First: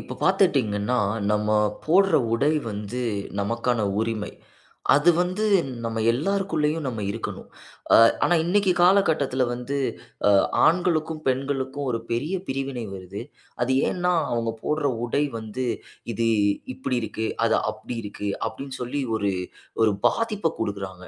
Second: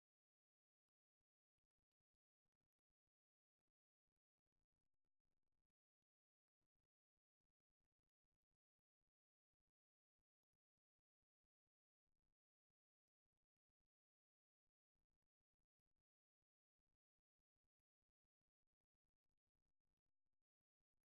இப்போ பார்த்துட்டீங்கன்னா, நம்ம போடுற உடை வந்து நமக்கான உரிமை. அது வந்து நம்ம எல்லாருக்குள்ளேயும் நம்ம இருக்கணும். அ ஆனா இன்னைக்கு காலகட்டத்தில வந்து அ ஆண்களுக்கும், பெண்களுக்கும் ஒரு பெரிய பிரிவினை வருது. அது ஏன்னா, அவங்க போடுற உடை வந்து இது இப்படி இருக்கு, அது அப்படி இருக்கு அப்படின்னு சொல்லி ஒரு ஒரு பாதிப்ப குடுக்குறாங்க.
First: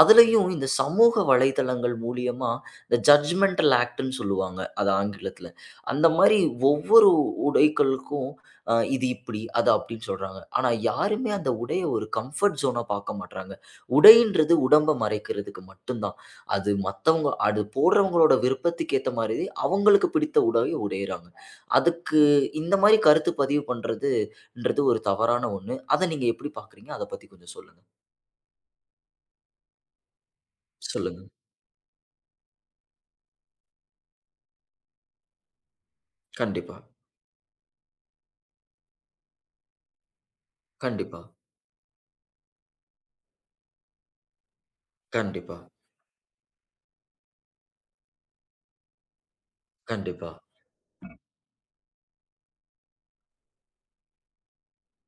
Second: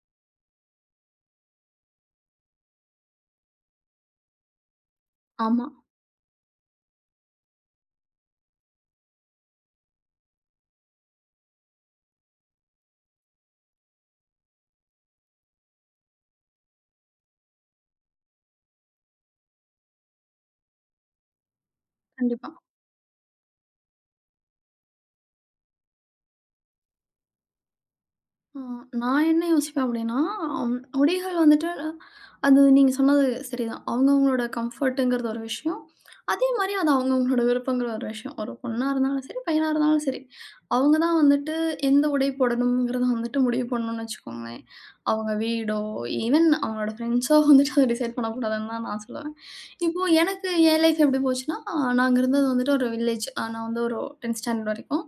அதுலயும் இந்த சமூக வலைதளங்கள் மூலியமா இந்த ஜட்ஜ்மென்டல் ஆக்ட்ன்னு சொல்லுவாங்க. அது ஆங்கிலத்தில. ஆமா. அந்த மாரி ஒவ்வொரு உடைகளுக்கும் இது இப்படி, அது அப்படின்னு சொல்றாங்க. ஆனா யாருமே அந்த உடைய ஒரு கம்ஃபர்ட் ஜோனா பார்க்க மாட்றாங்க. உடைன்றது உடம்ப மறைக்கிறதுக்கு மட்டும் தான். அது மத்தவங்க அது போடுறவங்களோட விருப்பத்துக்கு ஏத்த மாதிரி அவங்களுக்கு பிடித்த உடைய உடையிறாங்க. அதுக்கு கண்டிப்பா. இந்த மாரி கருத்து பதிவு பண்றதுன்றது ஒரு தவறான ஒண்ணு. அத நீங்க எப்படி பார்க்குறீங்க? அத பத்தி கொஞ்சம் சொல்லுங்க. அ நான் என்ன யோசிப்பேன் அப்படின்னா, அம் சொல்லுங்க. உடைகள் வந்துட்டு அது நீங்க சொன்னது சரிதான். அவங்கவங்களோட கம்ஃபர்ட்டுங்கிறது ஒரு விஷயம். அதே மாரி கண்டிப்பா, அது அவங்கவங்களோட விருப்பங்கிற ஒரு விஷயம். ஒரு பொண்ணா இருந்தாலும் சரி, பையனா இருந்தாலும் சரி. அவங்க தான் கண்டிப்பா, வந்துட்டு எந்த உடை போடணும்ங்கிறத வந்துட்டு முடிவு பண்ணணும்னு வச்சுக்கோங்களேன். அவங்க கண்டிப்பா, வீடோ, ஈவன் அவங்களோட ஃப்ரெண்ட்ஸோ வந்துட்டு அத டிசைட் பண்ணக்கூடாதுன்னு தான் நான் சொல்லுவேன். இப்போ கண்டிப்பா. எனக்கு என் லைஃப் எப்படி போச்சுன்னா, நாங்க இருந்தது வந்துட்டு ஒரு வில்லேஜ். நான் வந்து ஒரு 10த் ஸ்டாண்டர்ட் வரைக்கும்.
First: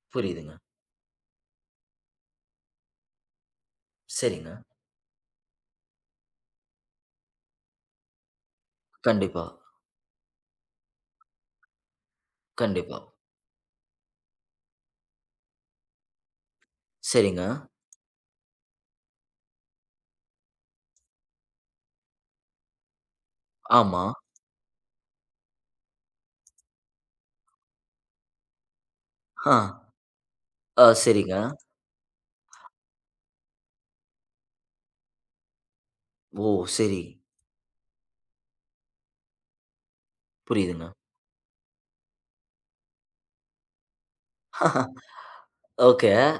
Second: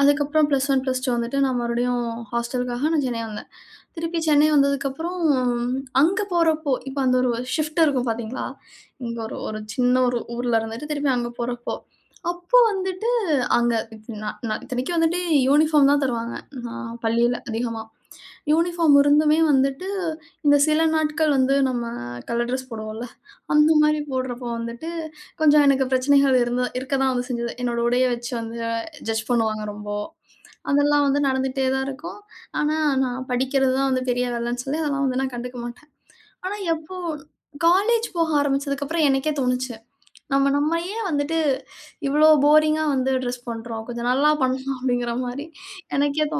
அதுக்கப்புறம் புரியுதுங்க. ப்ளஸ் 1, ப்ளஸ் 2 வந்துட்டு நான் மறுபடியும் ஹாஸ்டலுக்காக நான் சென்னை வந்தேன். திருப்பி சென்னை சரிங்க. வந்ததுக்கப்புறம் அங்க போறப்போ, இப்ப அந்த ஒரு ஷிஃப்ட் இருக்கும் பார்த்தீங்களா? இங்க ஒரு கண்டிப்பா, ஒரு சின்ன ஒரு ஊர்ல இருந்துட்டு திருப்பி அங்க போறப்போ, அப்போ கண்டிப்பா. வந்துட்டு அங்க நான் நான் இத்தனைக்கும் வந்துட்டு யூனிஃபார்ம் தான் தருவாங்க. நான் பள்ளியில சரிங்க. அதிகமா. யூனிஃபார்ம் இருந்துமே வந்துட்டு இந்த சில நாட்கள் வந்து நம்ம கலர் ட்ரெஸ் போடுவோம்ல, அந்த மாரி ஆமா. போடுறப்போ வந்துட்டு கொஞ்சம் எனக்கு பிரச்சனைகள் இருக்க தான் வந்து செஞ்சது. என்னோட உடைய வச்சு வந்து ஜட்ஜ் ஆ. பண்ணுவாங்க ரொம்ப. ஆ அதெல்லாம் வந்து சரிங்க. நடந்துட்டே தான் இருக்கும். ஆனா, நான் படிக்கிறது தான் வந்து பெரிய வேலைன்னு சொல்லி அதெல்லாம் வந்து நான் கண்டுக்க மாட்டேன். ஓ! ஆனா, எப்போ சரி. காலேஜ் போக ஆரம்பிச்சதுக்கப்புறம் எனக்கே தோணுச்சு. நம்ம நம்ம புரியுதுங்க. ஏன் வந்துட்டு இவ்ளோ போரிங்கா வந்து ட்ரெஸ் பண்றோம். கொஞ்சம் நல்லா பண்ணலாம் அப்படிங்கிற மாரி ஓகே. எனக்கே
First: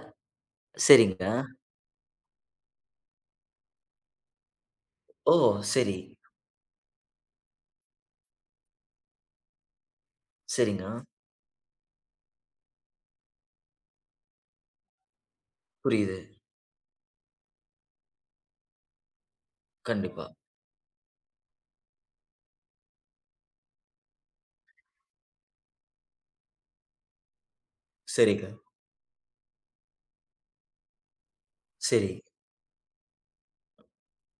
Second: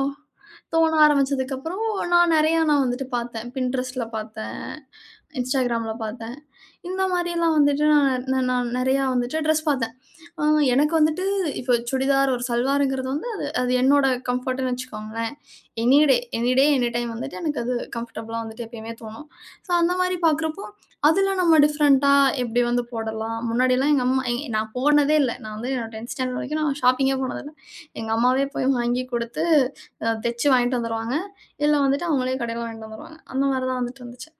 தோண சரிங்க. ஆரம்பிச்சதுக்கப்புறம் நான் நெறையா வந்துட்டு பார்த்தேன். Pinterestல பார்த்தேன், ஓ! Instagramல சரி. பார்த்தேன். இந்த மாரிலாம் வந்துட்டு நான் நான் நெறையா வந்துட்டு ட்ரெஸ் பார்த்தேன். ஆ சரிங்க. எனக்கு வந்துட்டு இப்போ சுடிதார், ஒரு சல்வாருங்கிறது வந்து அது அது என்னோட கம்ஃபர்ட்டுன்னு வச்சுக்கோங்களேன். புரியுது. எனி டே, எனி டைம் வந்துட்டு எனக்கு அது கம்ஃபர்டபுளா வந்துட்டு எப்பயுமே தோணும். ஸோ அந்த மாரி கண்டிப்பா. பார்க்குறப்போ, அதில நம்ம டிஃப்ரெண்ட்டா எப்படி வந்து போடலாம்? முன்னாடிலாம் எங்க அம்மா நான் போனதே இல்ல. நான் வந்து என்னோட 10த் ஸ்டாண்டர்ட் வரைக்கும் நான் ஷாப்பிங்கே போனதில்ல. எங்க சரிங்க. அம்மாவே போய் வாங்கி குடுத்து, தச்சு வாங்கிட்டு வந்துருவாங்க. இல்ல வந்துட்டு சரி. அவங்களே கடையில வாங்கிட்டு வந்துருவாங்க. அந்த மாரி தான் வந்துட்டு இருந்துச்சு.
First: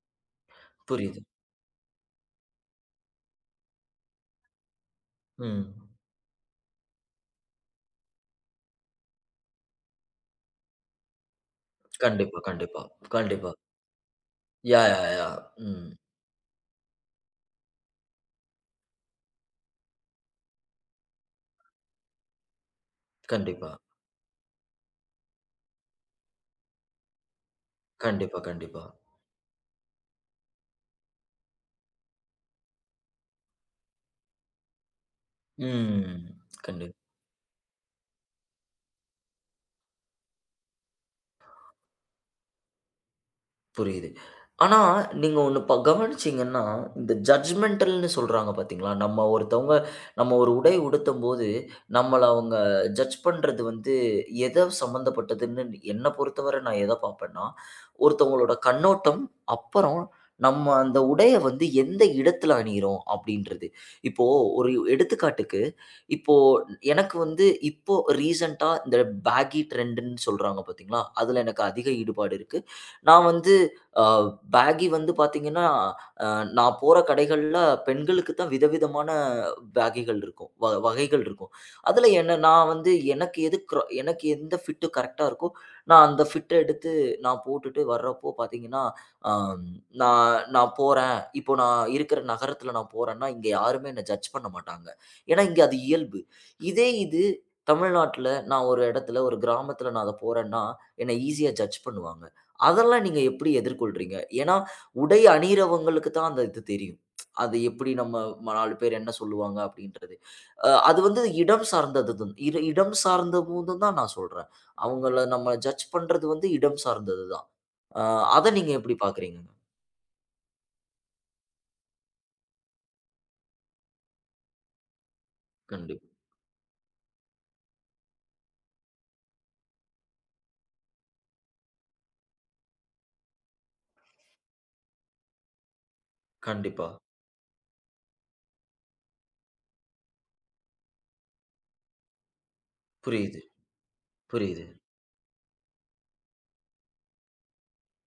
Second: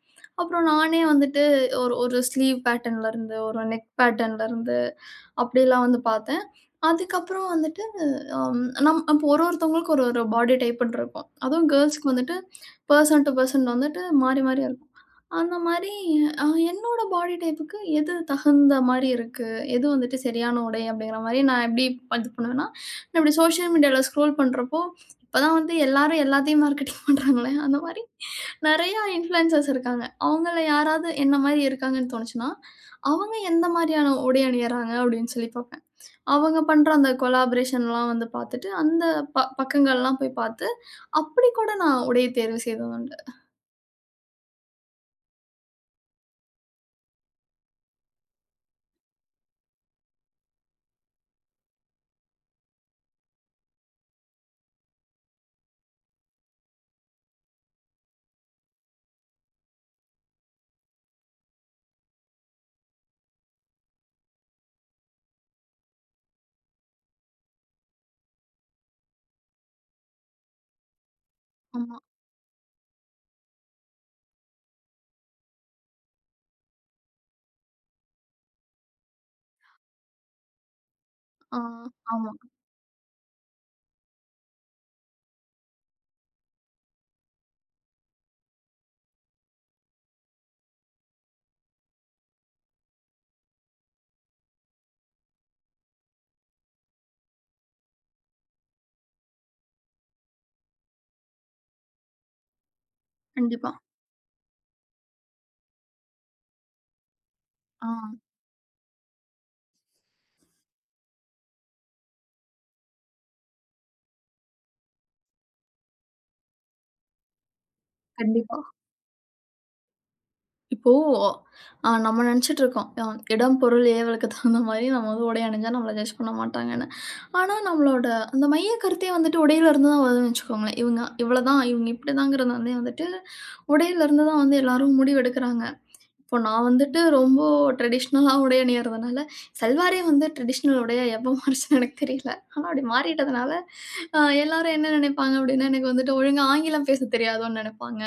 அப்புறம் நானே புரியுது. வந்துட்டு ஒரு ஒரு ஸ்லீவ் பேட்டர்ன்லேருந்து, ஒரு நெக் பேட்டர்ன்லேருந்து அப்படிலாம் ம். வந்து பார்த்தேன். அதுக்கப்புறம் வந்துட்டு, அம் நம் அப்போ ஒரு ஒருத்தவங்களுக்கு ஒரு ஒரு பாடி டைப்புன்னு இருக்கும். அதுவும் கேர்ல்ஸ்க்கு வந்துட்டு கண்டிப்பா, கண்டிப்பா, பெர்சன் டூ கண்டிப்பா. பெர்சன் வந்துட்டு மாறி மாறி யா, இருக்கும். யா, யா. அந்த ம். மாரி என்னோட பாடி டைப்புக்கு எது தகுந்த மாரி இருக்கு, எது வந்துட்டு சரியான உடை அப்படிங்கிற மாரி நான் எப்படி இது பண்ணுவேன்னா, நான் இப்படி கண்டிப்பா, சோசியல் மீடியால ஸ்க்ரோல் பண்றப்போ, இப்போதான் வந்து எல்லாரும் எல்லாத்தையும் மார்க்கெட்டிங் பண்றாங்களே, அந்த மாரி கண்டிப்பா, கண்டிப்பா. நெறையா இன்ஃப்ளூயன்சர்ஸ் இருக்காங்க. அவங்கள யாராவது என்ன மாரி இருக்காங்கன்னு தோணுச்சுன்னா, அவங்க எந்த மாரியான உடை அணியறாங்க அப்படின்னு சொல்லி பார்ப்பேன். ம். அவங்க கண்டி பண்ற அந்த கொலாபரேஷன்லாம் வந்து பார்த்துட்டு, அந்த பக்கங்கள்லாம் போய் பார்த்து, அப்படி கூட நான் உடைய தேர்வு செய்தது உண்டு. புரியுது. ஆனா, நீங்க ஒண்ணு ப கவனிச்சீங்கன்னா, இந்த ஜட்ஜ்மென்டல்ன்னு சொல்றாங்க பார்த்தீங்களா? நம்ம ஒருத்தவங்க நம்ம ஒரு உடை உடுத்தும்போது, நம்மள அவங்க ஜட்ஜ் பண்றது வந்து எத சம்மந்தப்பட்டதுன்னு என்ன பொறுத்தவரை நான் எத பார்ப்பேன்னா, ஒருத்தவங்களோட கண்ணோட்டம், அப்புறம் நம்ம அந்த உடைய வந்து எந்த இடத்துல அணியிறோம் அப்படின்றது. இப்போ ஒரு எடுத்துக்காட்டுக்கு, இப்போ எனக்கு வந்து இப்போ ரீசென்ட்டா இந்த பேகி ட்ரெண்டுன்னு சொல்றாங்க பார்த்தீங்களா? அதுல எனக்கு அதிக ஆமா. ஈடுபாடு இருக்கு. நான் வந்து அ பேகி வந்து பார்த்தீங்கன்னா, அ நான் போற கடைகள்ல பெண்களுக்கு தான் விதவிதமான பேகிகள் இருக்கும். வ வகைகள் இருக்கும். ஆ, அதுல ஆமா. என்ன நான் வந்து எனக்கு எது க்ரா எனக்கு எந்த ஃபிட் கரெக்ட்டா இருக்கோ, நான் அந்த ஃபிட்ட எடுத்து நான் போட்டுட்டு வர்றப்போ பார்த்தீங்கன்னா, அம் நான் நான் போறேன். இப்போ நான் இருக்கிற நகரத்தில நான் போறேன்னா, இங்க யாருமே என்ன ஜட்ஜ் பண்ண மாட்டாங்க. ஏன்னா, இங்க அது இயல்பு. இதே இது தமிழ்நாட்ல நான் ஒரு இடத்துல, ஒரு கிராமத்தில நான் அத போறேன்னா, என்ன ஈஸியா ஜட்ஜ் பண்ணுவாங்க. அதெல்லாம் நீங்க எப்படி கண்டிப்பா. எதிர்கொள்றீங்க? ஏன்னா, உடை அணியிறவங்களுக்கு தான் அந்த இது தெரியும். அது ஆ, எப்படி நம்ம 4 பேர் என்ன சொல்லுவாங்க அப்படின்றது. அது வந்து இடம் சார்ந்தது தான். இட இடம் சார்ந்த போது தான் நான் சொல்றேன். அவங்கள நம்ம ஜட்ஜ் பண்றது வந்து இடம் சார்ந்தது தான். அ அத கண்டிப்பா. நீங்க எப்படி பார்க்குறீங்கங்க? இப்போ நம்ம நெனச்சுட்டு இருக்கோம். இடம், பொருள், ஏவலுக்கு தகுந்த மாரி நம்ம வந்து உடை அணிஞ்சா நம்மள கண்டிப் ஜட்ஜ் பண்ண மாட்டாங்கன்னு. ஆனா நம்மளோட அந்த மைய கருத்தே வந்துட்டு உடையில இருந்து தான் வருதுன்னு வச்சுக்கோங்களேன். இவங்க இவ்வளதான், இவங்க இப்படிதாங்கிறது வந்து வந்துட்டு, உடையில இருந்து தான் வந்து எல்லாரும் முடிவெடுக்குறாங்க. இப்போ நான் கண்டிப்பா. வந்துட்டு ரொம்ப ட்ரெடிஷ்னலா உடை அணியிறதுனால, சல்வாரே வந்து ட்ரெடிஷ்னல் உடையா எப்ப மாறுச்சுன்னு எனக்கு தெரியல. ஆனா அப்படி புரியுது, மாறிட்டதுனால, புரியுது. எல்லாரும் என்ன நினைப்பாங்க அப்படின்னா, எனக்கு வந்துட்டு ஒழுங்கா ஆங்கிலம் பேசத் தெரியாதோன்னு நெனைப்பாங்க.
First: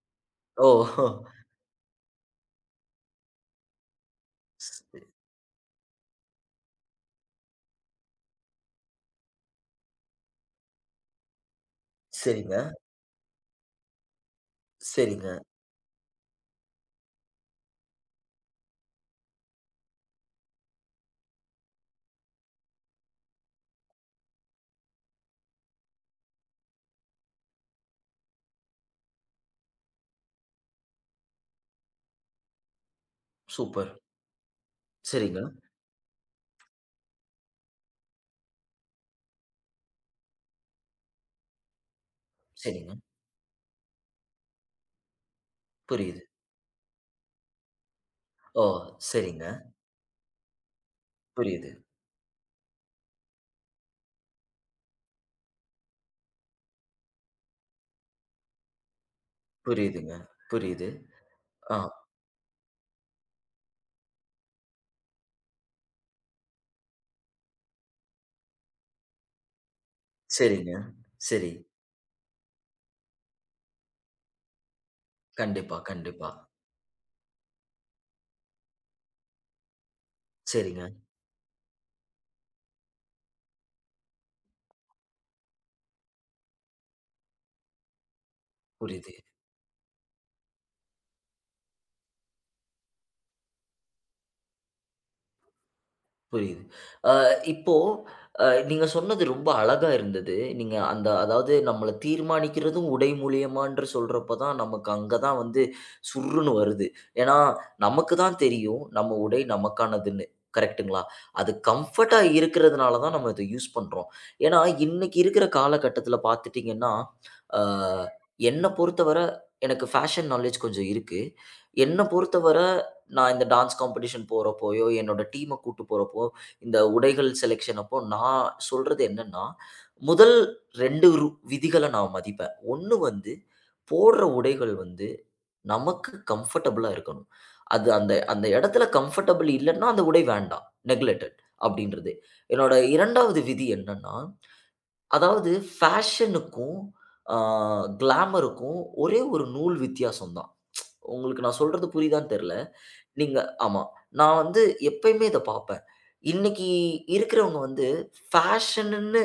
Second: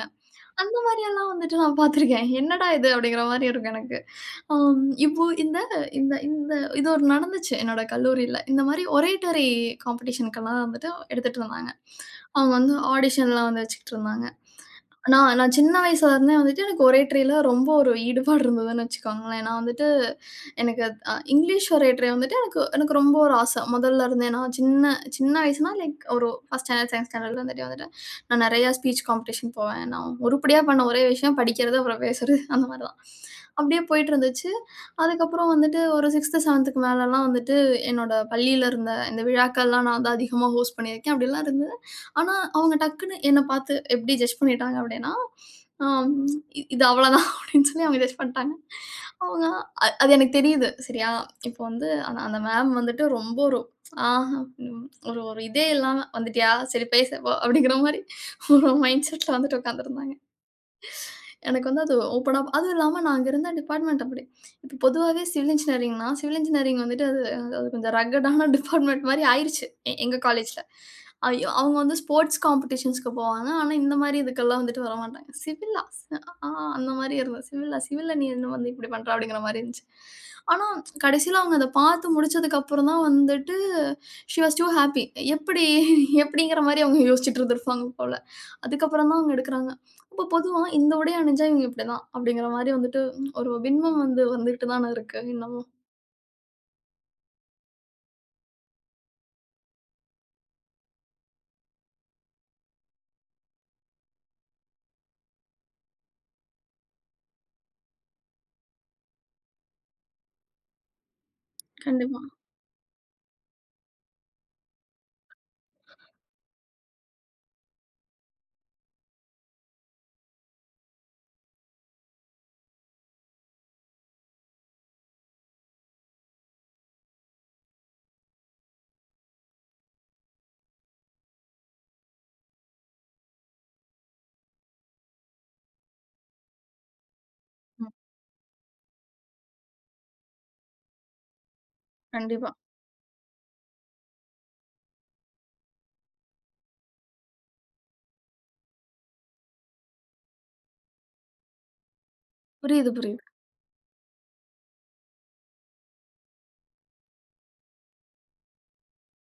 ஓ! அந்த மாரியெல்லாம் வந்துட்டு நான் பார்த்துருக்கேன். "என்னடா இது?" அப்படிங்கிற மாரி இருக்கும் எனக்கு. சரி இப்போ இந்த இந்த இந்த இது ஒரு நடந்துச்சு என்னோட கல்லூரியில. இந்த மாரி ஒரேட்டரி காம்படிஷனுக்கெல்லாம் வந்துட்டு எடுத்துட்டு இருந்தாங்க. அவங்க சரிங்க, வந்து ஆடிஷன்லாம் வந்து வச்சுக்கிட்டுருந்தாங்க. சரிங்க. நான் நான் சின்ன வயசுல இருந்தே வந்துட்டு எனக்கு ஒரேட்டரியில ரொம்ப ஒரு ஈடுபாடு இருந்ததுன்னு வச்சுக்கோங்களேன். நான் வந்துட்டு எனக்கு இங்கிலீஷ் ஒரேட்டரி வந்துட்டு எனக்கு எனக்கு ரொம்ப ஒரு ஆசை. முதல்ல இருந்தே நான் சின்ன சின்ன வயசுனா லைக் ஒரு 1 ஸ்டாண்டர்ட், 2ண்ட் ஸ்டாண்டர்ட்ல இருந்துட்டே வந்துட்டு நான் நெறையா ஸ்பீச் காம்படிஷன் போவேன். நான் உருப்படியா பண்ண ஒரே விஷயம் படிக்கிறது, அப்புறம் பேசுறது அந்த மாரி தான். அப்படியே சூப்பர். போயிட்டு இருந்துச்சு. சரிங்க, அதுக்கப்புறம் வந்துட்டு ஒரு 6த், 7த்துக்கு மேலலாம் வந்துட்டு என்னோட பள்ளியில இருந்த இந்த விழாக்கள்லாம் நான் தான் அதிகமா ஹோஸ்ட் பண்ணியிருக்கேன். அப்படிலாம் இருந்தது. ஆனா, அவங்க சரிங்க. டக்குன்னு என்ன பார்த்து எப்படி ஜட்ஜ் பண்ணிட்டாங்க அப்படின்னா, ஆம் புரியுது. இது அவ்வளோதான்" அப்படின்னு சொல்லி அவங்க ஜட்ஜ் பண்ணிட்டாங்க. ஓ! சரிங்க. அவங்க அது எனக்கு தெரியுது. சரியா? இப்போ புரியுது, வந்து அந்த அந்த மேம் வந்துட்டு ரொம்ப ஒரு ஆ ம் ஒரு ஒரு இதே இல்லாம "வந்துட்டியா? சரி பேசு போ" அப்படிங்கிற மாரி ஒரு மைண்ட் செட்ல வந்துட்டு புரியுதுங்க. உட்காந்துருந்தாங்க. புரியுது. எனக்கு ஆ வந்து அது ஓப்பனா அதுவும் இல்லாம நான் அங்க இருந்த டிபார்ட்மெண்ட் அப்படி. இப்ப பொதுவாவே சிவில் இன்ஜினியரிங்னா, சிவில் இன்ஜினியரிங் வந்துட்டு அது அது கொஞ்சம் ரக்கடான டிபார்ட்மெண்ட் மாரி ஆயிருச்சு. எங்க காலேஜ்ல. சரிங்க. ஐயோ! சரி. அவங்க வந்து ஸ்போர்ட்ஸ் காம்படிஷன்ஸ்க்கு போவாங்க. ஆனா, இந்த மாரி இதுக்கெல்லாம் வந்துட்டு வரமாட்டாங்க. கண்டிப்பா, "சிவில்லா? கண்டிப்பா. ஆ" அந்த மாரி இருந்தது. "சிவில்லா? சிவில்ல நீ என்ன வந்து இப்படி பண்ற?" அப்படிங்கிற மாரி இருந்துச்சு. ஆனா, சரிங்க. கடைசியில அவங்க அத பார்த்து முடிச்சதுக்கு அப்புறம் தான் வந்துட்டு ஷி வாஸ் டூ ஹேப்பி. எப்படி எப்படிங்கிற மாரி அவங்க யோசிச்சுட்டு இருந்திருப்பாங்க போல. அதுக்கப்புறம் புரியுது. தான் அவங்க எடுக்குறாங்க. இப்ப பொதுவா இந்த உடை அணிஞ்சா இவங்க இப்படிதான். அப்படிங்கிற மாரி வந்துட்டு ஒரு பின்பம் வந்து வந்துட்டு தானே இருக்கு இன்னமும். புரியுது. அ இப்போ நீங்க சொன்னது ரொம்ப அழகா இருந்தது. நீங்க அந்த அதாவது நம்மள தீர்மானிக்கிறதும் உடை மூலியமான்ற சொல்றப்ப தான் நமக்கு அங்க தான் வந்து சுர்ருன்னு வருது. ஏன்னா, நமக்கு தான் தெரியும் நம்ம உடை நமக்கானதுன்னு. கரெக்ட்டுங்களா? அது கம்ஃபர்ட்டா கண்டிப்பா. இருக்கிறதுனால தான் நம்ம இத யூஸ் பண்றோம். ஏன்னா, இன்னைக்கு இருக்கிற காலகட்டத்தில பார்த்துட்டீங்கன்னா, அ என்ன பொறுத்தவர எனக்கு ஃபேஷன் நாலேட்ஜ் கொஞ்சம் இருக்கு. என்ன பொறுத்தவர நான் இந்த டான்ஸ் காம்படிஷன் போறப்போயோ, என்னோட டீம கூட்டு போறப்போ, இந்த உடைகள் செலக்ஷன் அப்போ நான் சொல்றது என்னன்னா, முதல் 2வது ரு விதிகள நான் மதிப்பேன். 1வது வந்து போடுற உடைகள் வந்து நமக்கு கம்ஃபர்டபுளா இருக்கணும். அது ம். அந்த அந்த இடத்துல கம்ஃபர்டபுள் இல்லன்னா, அந்த உடை வேண்டாம். நெக்லெக்டட் அப்படின்றது. கண்டிப்பா. என்னோட 2வது விதி என்னன்னா, அதாவது ஃபேஷனுக்கும் அ கிளாமருக்கும் ஒரே ஒரு நூல் வித்தியாசம் தான். உங்களுக்கு நான் சொல்றது புரியுதான்னு தெரியல. புரியுது, புரியுது. நீங்க ஆமா. நான் வந்து எப்பயுமே இத பார்ப்பேன். இன்னைக்கு இருக்கிறவங்க வந்து ஃபேஷனுன்னு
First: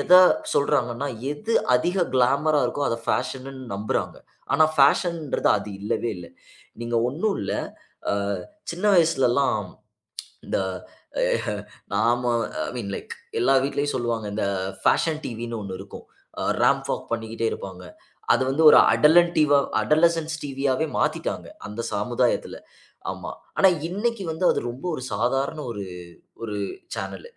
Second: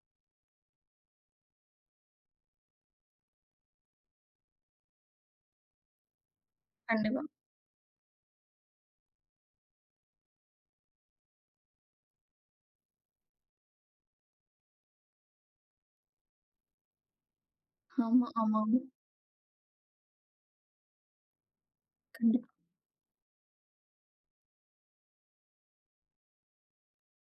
எத சொல்றாங்கன்னா, எது அதிக கிளாமரா இருக்கோ அத ஃபேஷனுன்னு நம்புறாங்க. ஆனா ஃபேஷன்ன்றது அது இல்லவே இல்ல. நீங்க கண்டிப்பா. ஒண்ணும் இல்ல. அ சின்ன வயசுலலாம் இந்த அஹ், நாம ஐ மீன் லைக் எல்லா வீட்லயும் சொல்லுவாங்க இந்த ஃபேஷன் டிவின்னு ஒன்று இருக்கும் ரேம்ப் வாக் பண்ணிக்கிட்டே இருப்பாங்க ஆமா, அது வந்து ஒரு ஆமாமா. அடலன் டிவா அடலசன்ஸ் டிவியாவே மாத்திட்டாங்க அந்த கண்டிப்பா. சமுதாயத்துல ஆமா ஆனா இன்னைக்கு வந்து அது ரொம்ப ஒரு சாதாரண ஒரு ஒரு சேனலு.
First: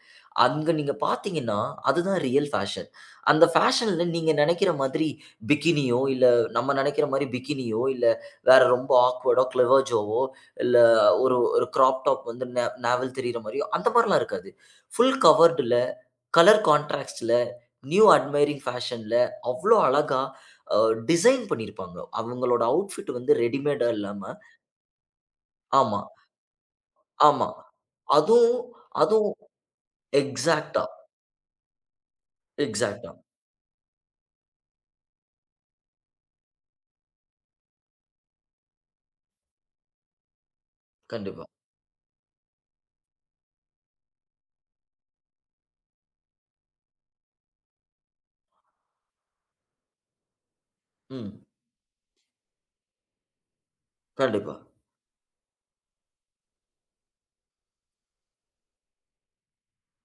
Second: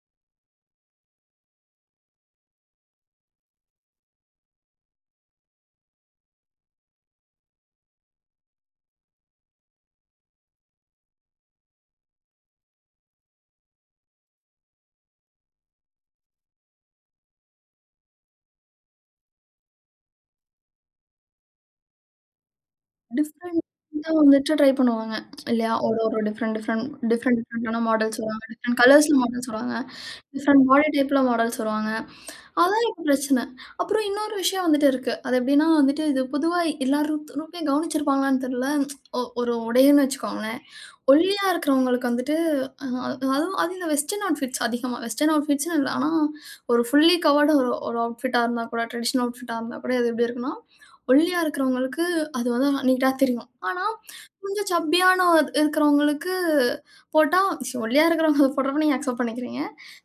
அங்க நீங்க பார்த்தீங்கன்னா, அதுதான் ரியல் ஃபேஷன். அந்த ஃபேஷன்ல நீங்க நெனைக்கிற மாதிரி பிகினியோ, இல்ல நம்ம நெனைக்கிற மாரி பிகினியோ, இல்ல வேற ரொம்ப ஆக்வர்டா க்ளெவர்ஜோவோ, இல்ல ஒரு ஒரு கிராப் டாப் வந்து நெ நாவல் தெரியிற மாரியோ, அந்த மாரிலாம் இருக்காது. ஃபுல் கவர்டுல, கலர் கான்ட்ராஸ்ட்ல, நியூ அட்மையரிங் ஃபேஷன்ல அவ்ளோ அழகா அ டிசைன் பண்ணியிருப்பாங்க. அவங்களோட அவுட்ஃபிட் வந்து ரெடிமேடா டிஃபரெண்ட்டா இல்லாம வந்துட்டு ட்ரை பண்ணுவாங்க. இல்லையா? ஒரு ஆமா, ஒரு டிஃபரெண்ட் டிஃபரெண்ட் டிஃபரெண்ட் ஆமா. டிஃபரெண்டான மாடல்ஸ் வருவாங்க. அதுவும் டிஃபரெண்ட் கலர்ஸ்ல அதுவும் மாடல்ஸ் வருவாங்க. டிஃப்ரெண்ட் எக்ஸாக்ட்டா, பாடி டைப்ல மாடல்ஸ் வருவாங்க. அதான் எனக்கு எக்ஸாக்ட்டா. பிரச்சனை. அப்புறம் இன்னொரு விஷயம் வந்துட்டு இருக்கு. அது எப்படின்னா வந்துட்டு, இது பொதுவா எல்லாரும் திருப்பியும் கவனிச்சிருப்பாங்களான்னு தெரியல. ஒரு உடைன்னு வச்சுக்கோங்களேன். ஒல்லியா கண்டிப்பா. இருக்கிறவங்களுக்கு வந்துட்டு அ அதுவும் அதுவும் அது இந்த வெஸ்டர்ன் அவுட்ஃபிட்ஸ் அதிகமா வெஸ்டர்ன் அவுட்ஃபிட்ஸ்ன்னு இல்ல. ஆனா ஒரு ஃபுல்லி கவர்டு ஒரு ஒரு அவுட்ஃபிட்டா இருந்தா கூட, ட்ரெடிஷனல் அவுட்ஃபிட்டா இருந்தா கூட, அது எப்படி இருக்குன்னா, ம். ஒல்லியா இருக்கிறவங்களுக்கு அது வந்து நீட்டா தெரியும். ஆனா, கண்டிப்பா, கொஞ்சம் சப்பியான இருக்கிறவங்களுக்கு போட்டா, ஒல்லியா இருக்கிறவங்க அத போடுறப்ப நீங்க அக்செப்ட் பண்ணிக்கிறீங்க.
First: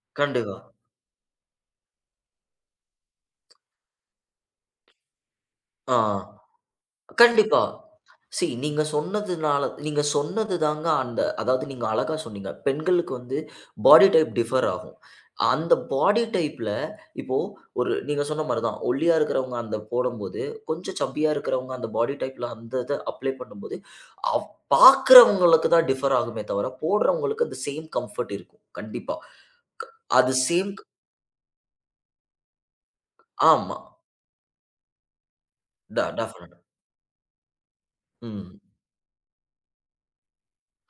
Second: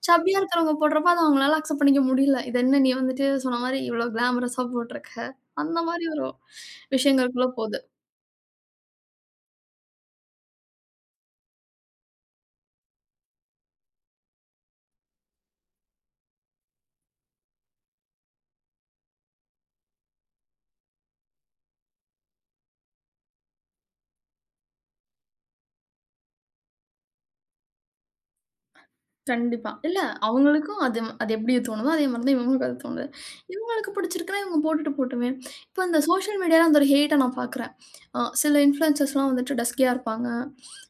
சப்பியா கண்டிப்பா. இருக்கிறவங்க போடுறப்ப அத அவங்களால அக்செப்ட் பண்ணிக்க முடியல. இது என்ன நீ வந்துட்டு சொன்ன மாரி இவ்வளோ கிளாமரஸா போட்டுருக்க. அந்த ஆ. மாரி ஒரு விஷயங்களுக்குள்ள கண்டிப்பா. போது. சி நீங்க சொன்னதுனால நீங்க சொன்னது தாங்க அந்த அதாவது நீங்க அழகா சொன்னீங்க. பெண்களுக்கு வந்து பாடி டைப் டிஃபர் ஆகும். அந்த பாடி டைப்ல இப்போ ஒரு நீங்க சொன்ன மாரி தான். ஒல்லியா இருக்கிறவங்க அந்த போடும்போது, கொஞ்சம் சப்பியா இருக்கிறவங்க அந்த பாடி டைப்ல அந்த இத அப்ளை பண்ணும்போது, அவ் பார்க்கிறவங்களுக்கு தான் டிஃபர் ஆகுமே தவிர, போடுறவங்களுக்கு அந்த சேம் கம்ஃபர்ட் இருக்கும். கண்டிப்பா. கண்டிப்பா. இல்ல அது சேம் அவங்களுக்கும் அது அது எப்படி தோணுதோ, அதே மாதிரி தான் இவங்களுக்கும் அது தோணுது. ஆமா. இவங்களுக்கு பிடிச்சிருக்குன்னா இவங்க போட்டுட்டு போட்டுமே. இப்போ இந்த ட சோஷியல் டெஃபனட்டா. மீடியால அந்த ஒரு ஹேட்ட நான் பார்க்குறேன். ம். சில இன்ஃப்ளூயன்சர்ஸ்லாம் வந்துட்டு டஸ்கியா இருப்பாங்க.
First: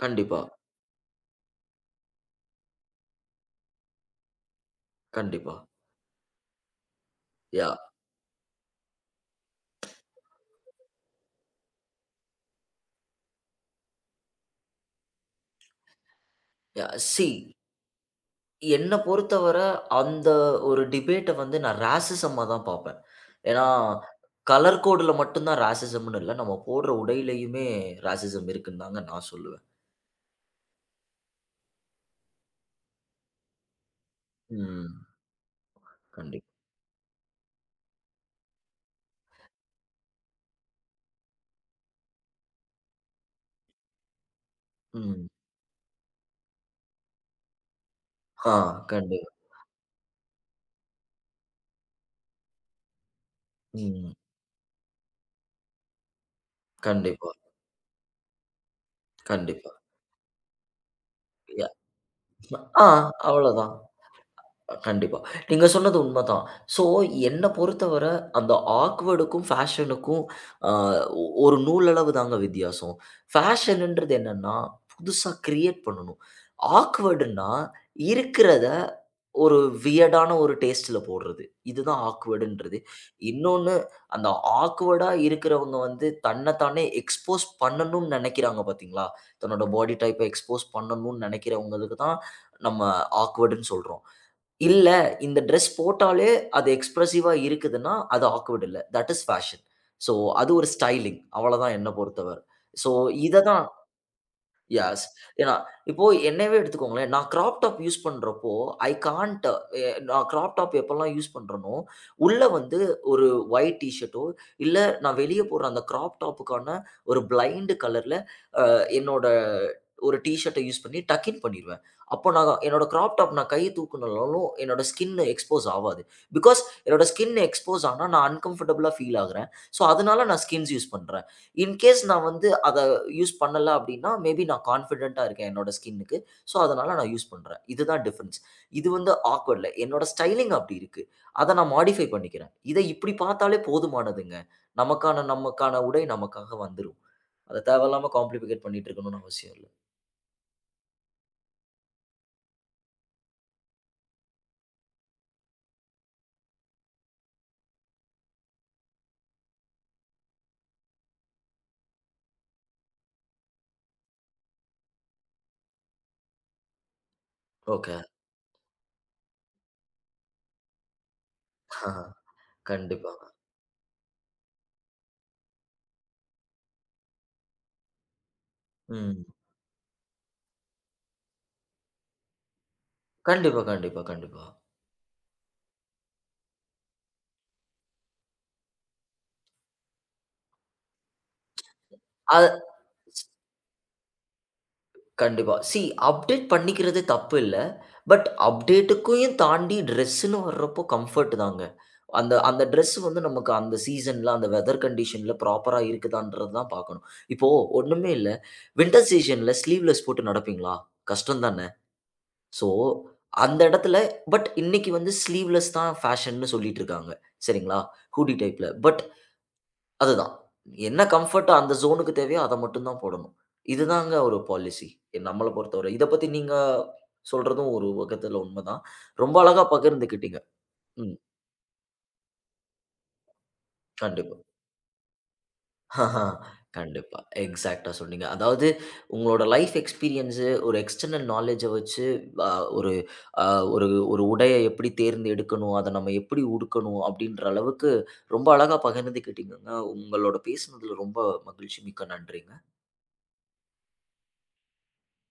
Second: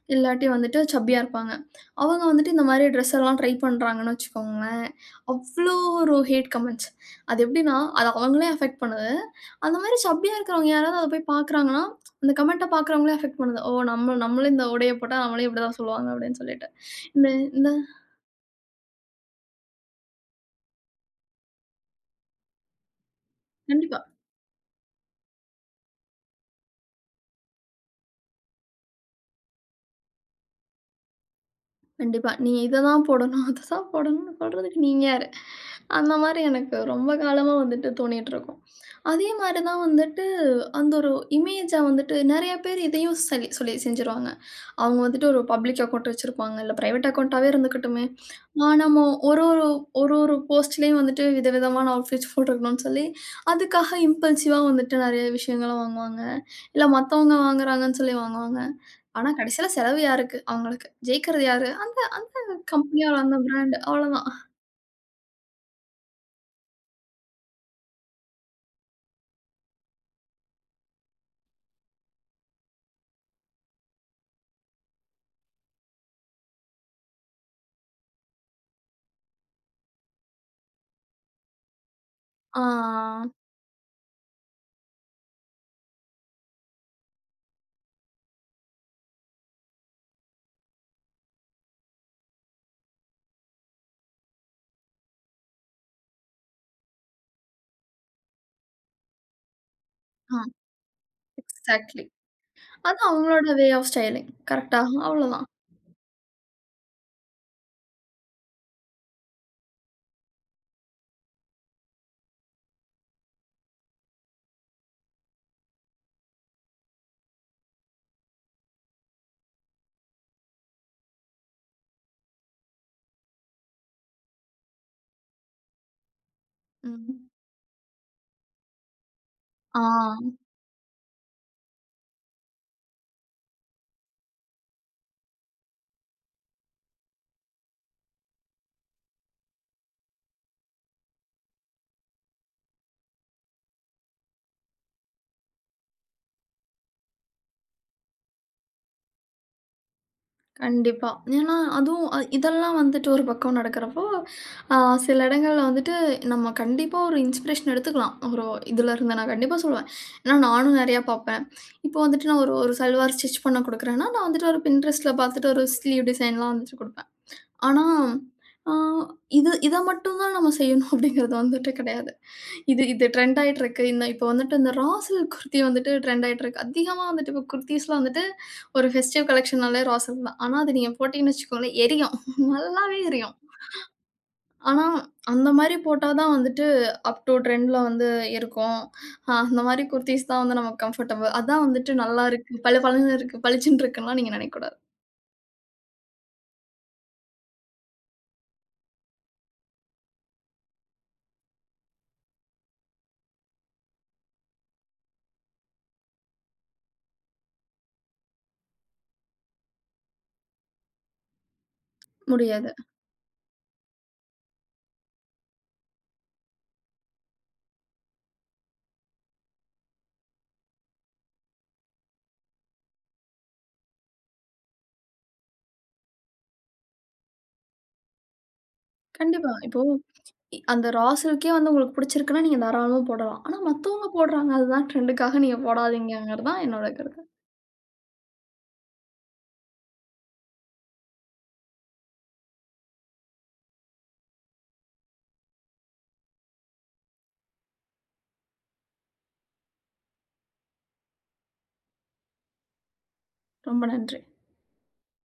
கண்டிப்பா. இல்லாட்டி வந்துட்டு சப்பியா இருப்பாங்க. அவங்க வந்துட்டு இந்த மாரி ட்ரெஸ் எல்லாம் ட்ரை பண்றாங்கன்னு வச்சுக்கோங்களேன். கண்டிப்பா. அவ்ளோ ஒரு ஹேட் கமெண்ட்ஸ். அது எப்படின்னா, யாஹ்! அது அவங்களே அஃபெக்ட் பண்ணுது. அந்த மாரி சப்பியா இருக்கிறவங்க யாராவது அத போய் பார்க்குறாங்கன்னா, அந்த கமெண்ட்ட பார்க்குறவங்களே அஃபெக்ட் பண்ணுது. ஓ! நம்மளும் இந்த உடைய போட்டா நம்மளையும் இப்படி தான் சொல்லுவாங்க அப்படின்னு சொல்லிட்டு. யாஹ்! ஸீ இந்த இந்த என்ன பொறுத்தவர அந்த ஒரு டிபேட்ட வந்து நான் ராசிசமா தான் பார்ப்பேன். ஏன்னா, கண்டிப்பா. கலர் கோடுல மட்டும் தான் ராசிசம்ன்னு இல்ல. நம்ம போடுற உடையிலயுமே ராசிசம் இருக்குன்னு தாங்க நான் சொல்லுவேன். கண்டிப்பா. நீங்க இததான் போடணும், அததான் போடணும்னு சொல்றதுக்கு ம். நீங்க யாரு? அந்த மாரி கண்டிப்பா. எனக்கு ரொம்ப காலமா வந்துட்டு தோணிட்டுருக்கும். அதே மாரி தான் வந்துட்டு அந்த ஒரு இமேஜா வந்துட்டு நெறைய பேர் இதையும் சலி சொல்லி செஞ்சுருவாங்க. அவங்க ம். வந்துட்டு ஒரு பப்ளிக் அக்கவுண்ட் வச்சிருப்பாங்க. இல்ல பிரைவேட் அக்கவுண்டாவே இருந்துக்கட்டுமே. ஆ நம்ம கண்டிப்பா. ஒரு ஒரு போஸ்ட்லயும் வந்துட்டு விதவிதமான அவுட்ஃபிட்ஸ் போட்டுருக்கணும்னு சொல்லி, அதுக்காக ம். இம்பல்சிவா வந்துட்டு நெறைய விஷயங்கள வாங்குவாங்க. இல்ல கண்டிப்பா, மத்தவங்க வாங்குறாங்கன்னு சொல்லி வாங்குவாங்க. ஆனா கடைசியில கண்டிப்பா. செலவு யாருக்கு? அவங்களுக்கு. ஜெயிக்கிறது யா யாரு? ஆ கம்பெனியா அந்த அவ்வளோதான். பிராண்ட் அவ்வளோதான். கண்டிப்பா. நீங்க சொன்னது உண்மதான். ஸோ என்ன பொறுத்தவர அந்த ஆக்வர்டுக்கும், ஃபேஷனுக்கும் அ ஒரு நூலளவு தாங்க வித்தியாசம். ஃபேஷன்ன்றது என்னன்னா, புதுசா கிரியேட் பண்ணணும். ஆக்வர்டுன்னா இருக்கிறத ஒரு வியர்டான ஒரு டேஸ்ட்ல போடுறது. இதுதான் ஆ, ஆக்வர்டுன்றது. இன்னொன்னு அந்த ஆக்வர்டா இருக்கிறவங்க வந்து தன்னத்தானே எக்ஸ்போஸ் பண்ணணும்னு நெனைக்கிறாங்க பார்த்தீங்களா? தன்னோட பாடி டைப்ப எக்ஸ்போஸ் பண்ணணும்னு நெனைக்கிறவங்களுக்கு தான் நம்ம ஆக்வர்டுன்னு சொல்றோம். இல்ல, இந்த ட்ரெஸ் போட்டாலே அது எக்ஸ்பிரசிவா இருக்குதுன்னா, அது ஆக்வர்ட் இல்ல. That is fashion. சோ ஆ. அது ஒரு ஸ்டைலிங். அவ்வளதான் என்ன எக்ஸாக்ட்லி. பொறுத்தவர. சோ அதான் இத அவங்களோட தான் வே ஆஃப் ஸ்டைலிங். கரெக்ட்டா? யாஸ். அவ்வளோதான். ஏன்னா, இப்போ என்னையவே எடுத்துக்கோங்களேன். நான் கிராப் டாப் யூஸ் பண்றப்போ, ஐ கான்ட் எ நான் கிராப் டாப் எப்பலாம் யூஸ் பண்றேனோ, உள்ள வந்து ஒரு ஒயிட் டீ ஷர்ட்டோ, இல்ல நான் வெளிய போடுற அந்த கிராப் டாப்புக்கான ஒரு பிளைண்ட் கலர்ல என்னோட ஒரு டீ ஷர்ட்ட யூஸ் பண்ணி டக் இன் பண்ணிருவேன். அப்போ நான் என்னோட கிராப் டாப் நான் கைய தூக்குனாலும் என்னோட ஸ்கின் எக்ஸ்போஸ் ஆவாது. பிகாஸ் என்னோட ம். ஸ்கின் எக்ஸ்போஸ் ஆனா நான் அன்கம்ஃபர்டபுளா ஃபீல் ஆகுறேன். ஆ ஸோ அதனால நான் ஸ்கின்ஸ் யூஸ் பண்றேன். இன்கேஸ் நான் வந்து அத யூஸ் பண்ணல அப்டின்னா, மேபி நான் கான்ஃபிடென்ட்டா இருக்கேன் என்னோட ஸ்கின்னுக்கு. ஸோ அதனால நான் யூஸ் பண்றேன். இதுதான் டிஃபரன்ஸ். இது வந்து ஆக்வர்ட்ல என்னோட ஸ்டைலிங் அப்டி இருக்கு. அத நான் மாடிஃபை பண்ணிக்கிறேன். இத இப்டி பார்த்தாலே போதுமானதுங்க. நமக்கான நமக்கான உடை நமக்காக வந்துரும். அத தேவையில்லாம காம்ப்ளிகேட் பண்ணிட்டு இருக்கணும்னு அவசியம் இல்ல. கண்டிப்பா. ஏன்னா அதுவும் இதெல்லாம் வந்துட்டு ஒரு பக்கம் நடக்கிறப்போ, ஆ சில இடங்கள்ல வந்துட்டு நம்ம கண்டிப்பா ஒரு இன்ஸ்பிரேஷன் எடுத்துக்கலாம். ஒரு இதுலருந்து நான் கண்டிப்பா சொல்லுவேன். ஏன்னா நானும் நெறையா பார்ப்பேன். இப்போ வந்துட்டு நான் ஒரு ஒரு சல்வார் ஸ்டிச் பண்ண குடுக்குறேன்னா, நான் வந்துட்டு ஒரு Pinterestல பார்த்துட்டு ஒரு ஸ்லீவ் டிசைன்லாம் வந்துட்டு குடுப்பேன். ஆனா, ஓகே. ஆ இத மட்டும் தான் நம்ம செய்யணும் அப்படிங்கிறது வந்துட்டு ஆஹா. கிடையாது. இது இது கண்டிப்பாங்க. ட்ரெண்ட் ஆயிட்டிருக்கு. இந்த இப்போ வந்துட்டு இந்த ரா சில்க் குர்த்தி வந்துட்டு ட்ரெண்ட் ஆயிட்டிருக்கு. அதிகமா வந்துட்டு இப்போ குர்தீஸ்லாம் வந்துட்டு ஒரு ம். ஃபெஸ்டிவ் கலெக்ஷன்னாலே ரா சில்க் தான். ஆனா, அது நீங்க போட்டீங்கன்னு வச்சுக்கோங்களேன், எரியும். நல்லாவே எரியும். கண்டிப்பா, கண்டிப்பா, கண்டிப்பா. ஆனா, அந்த மாரி போட்டா தான் வந்துட்டு அப் டூ ட்ரெண்ட்ல வந்து இருக்கும். அந்த மாரி குர்தீஸ் தான் வந்து நமக்கு கம்ஃபர்டபுள். அதான் வந்துட்டு நல்லாருக்கு, அது பளபளன்னு இருக்கு, பளிச்சுன்னு இருக்குன்லாம் நீங்க நினைக்கக்கூடாது. கண்டிப்பா. சி அப்டேட் பண்ணிக்கிறது தப்பு இல்ல. பட் அப்டேட்டுக்கும் தாண்டி ட்ரெஸ்ன்னு வர்றப்போ கம்ஃபோர்ட் தாங்க. அந்த அந்த ட்ரெஸ் வந்து நமக்கு அந்த சீசன்ல, அந்த வெதர் கண்டிஷன்ல ப்ராப்பரா இருக்குதான்றத தான் பார்க்கணும். இப்போ ஒண்ணுமே இல்ல. வின்டர் சீசன்ல ஸ்லீவ்லெஸ் போட்டு நடப்பீங்களா? கஷ்டம் தான? ஸோ, முடியாது. அந்த இடத்துல பட் இன்னைக்கு வந்து ஸ்லீவ்லெஸ் தான் ஃபேஷன்னு சொல்லிட்டு இருக்காங்க. சரிங்களா? ஹூடி டைப்ல. பட் அதுதான். என்ன கம்ஃபர்ட் அந்த ஜோனுக்கு தேவையோ அத மட்டும் தான் போடணும். இதுதாங்க ஒரு பாலிசி. நம்மள பொறுத்தவரை. இத பத்தி நீங்க சொல்றதும் ஒரு வகத்துல உண்மதான். ரொம்ப கண்டிப்பா. அழகா இப்போ பகிர்ந்துக்கிட்டீங்க. அந்த ரா ம். சில்க்கே வந்து உங்களுக்கு புடிச்சிருக்குன்னா, நீங்க தாராளமா போடலாம். ஆனா மத்தவங்க கண்டிப்பா. போடுறாங்க, அதுதான் ட்ரெண்டுக்காக நீங்க ஆஹா, போடாதீங்கங்கிறது தான் என்னோட கண்டிப்பா. கருத்து. எக்ஸாக்ட்டா சொன்னீங்க. அதாவது உங்களோட லைஃப் எக்ஸ்பீரியன்ஸ் ஒரு எக்ஸ்டர்னல் நாலெட்ஜ வச்சு அ ஒரு அ ஒரு ஒரு உடைய எப்படி தேர்ந்து எடுக்கணும், அத நம்ம எப்படி உடுக்கணும் அப்படின்ற அளவுக்கு ரொம்ப அழகா பகிர்ந்துக்கிட்டீங்கங்க. உங்களோட பேசினதுல ரொம்ப மகிழ்ச்சி. மிக்க நன்றிங்க. ரொம்ப நன்றி.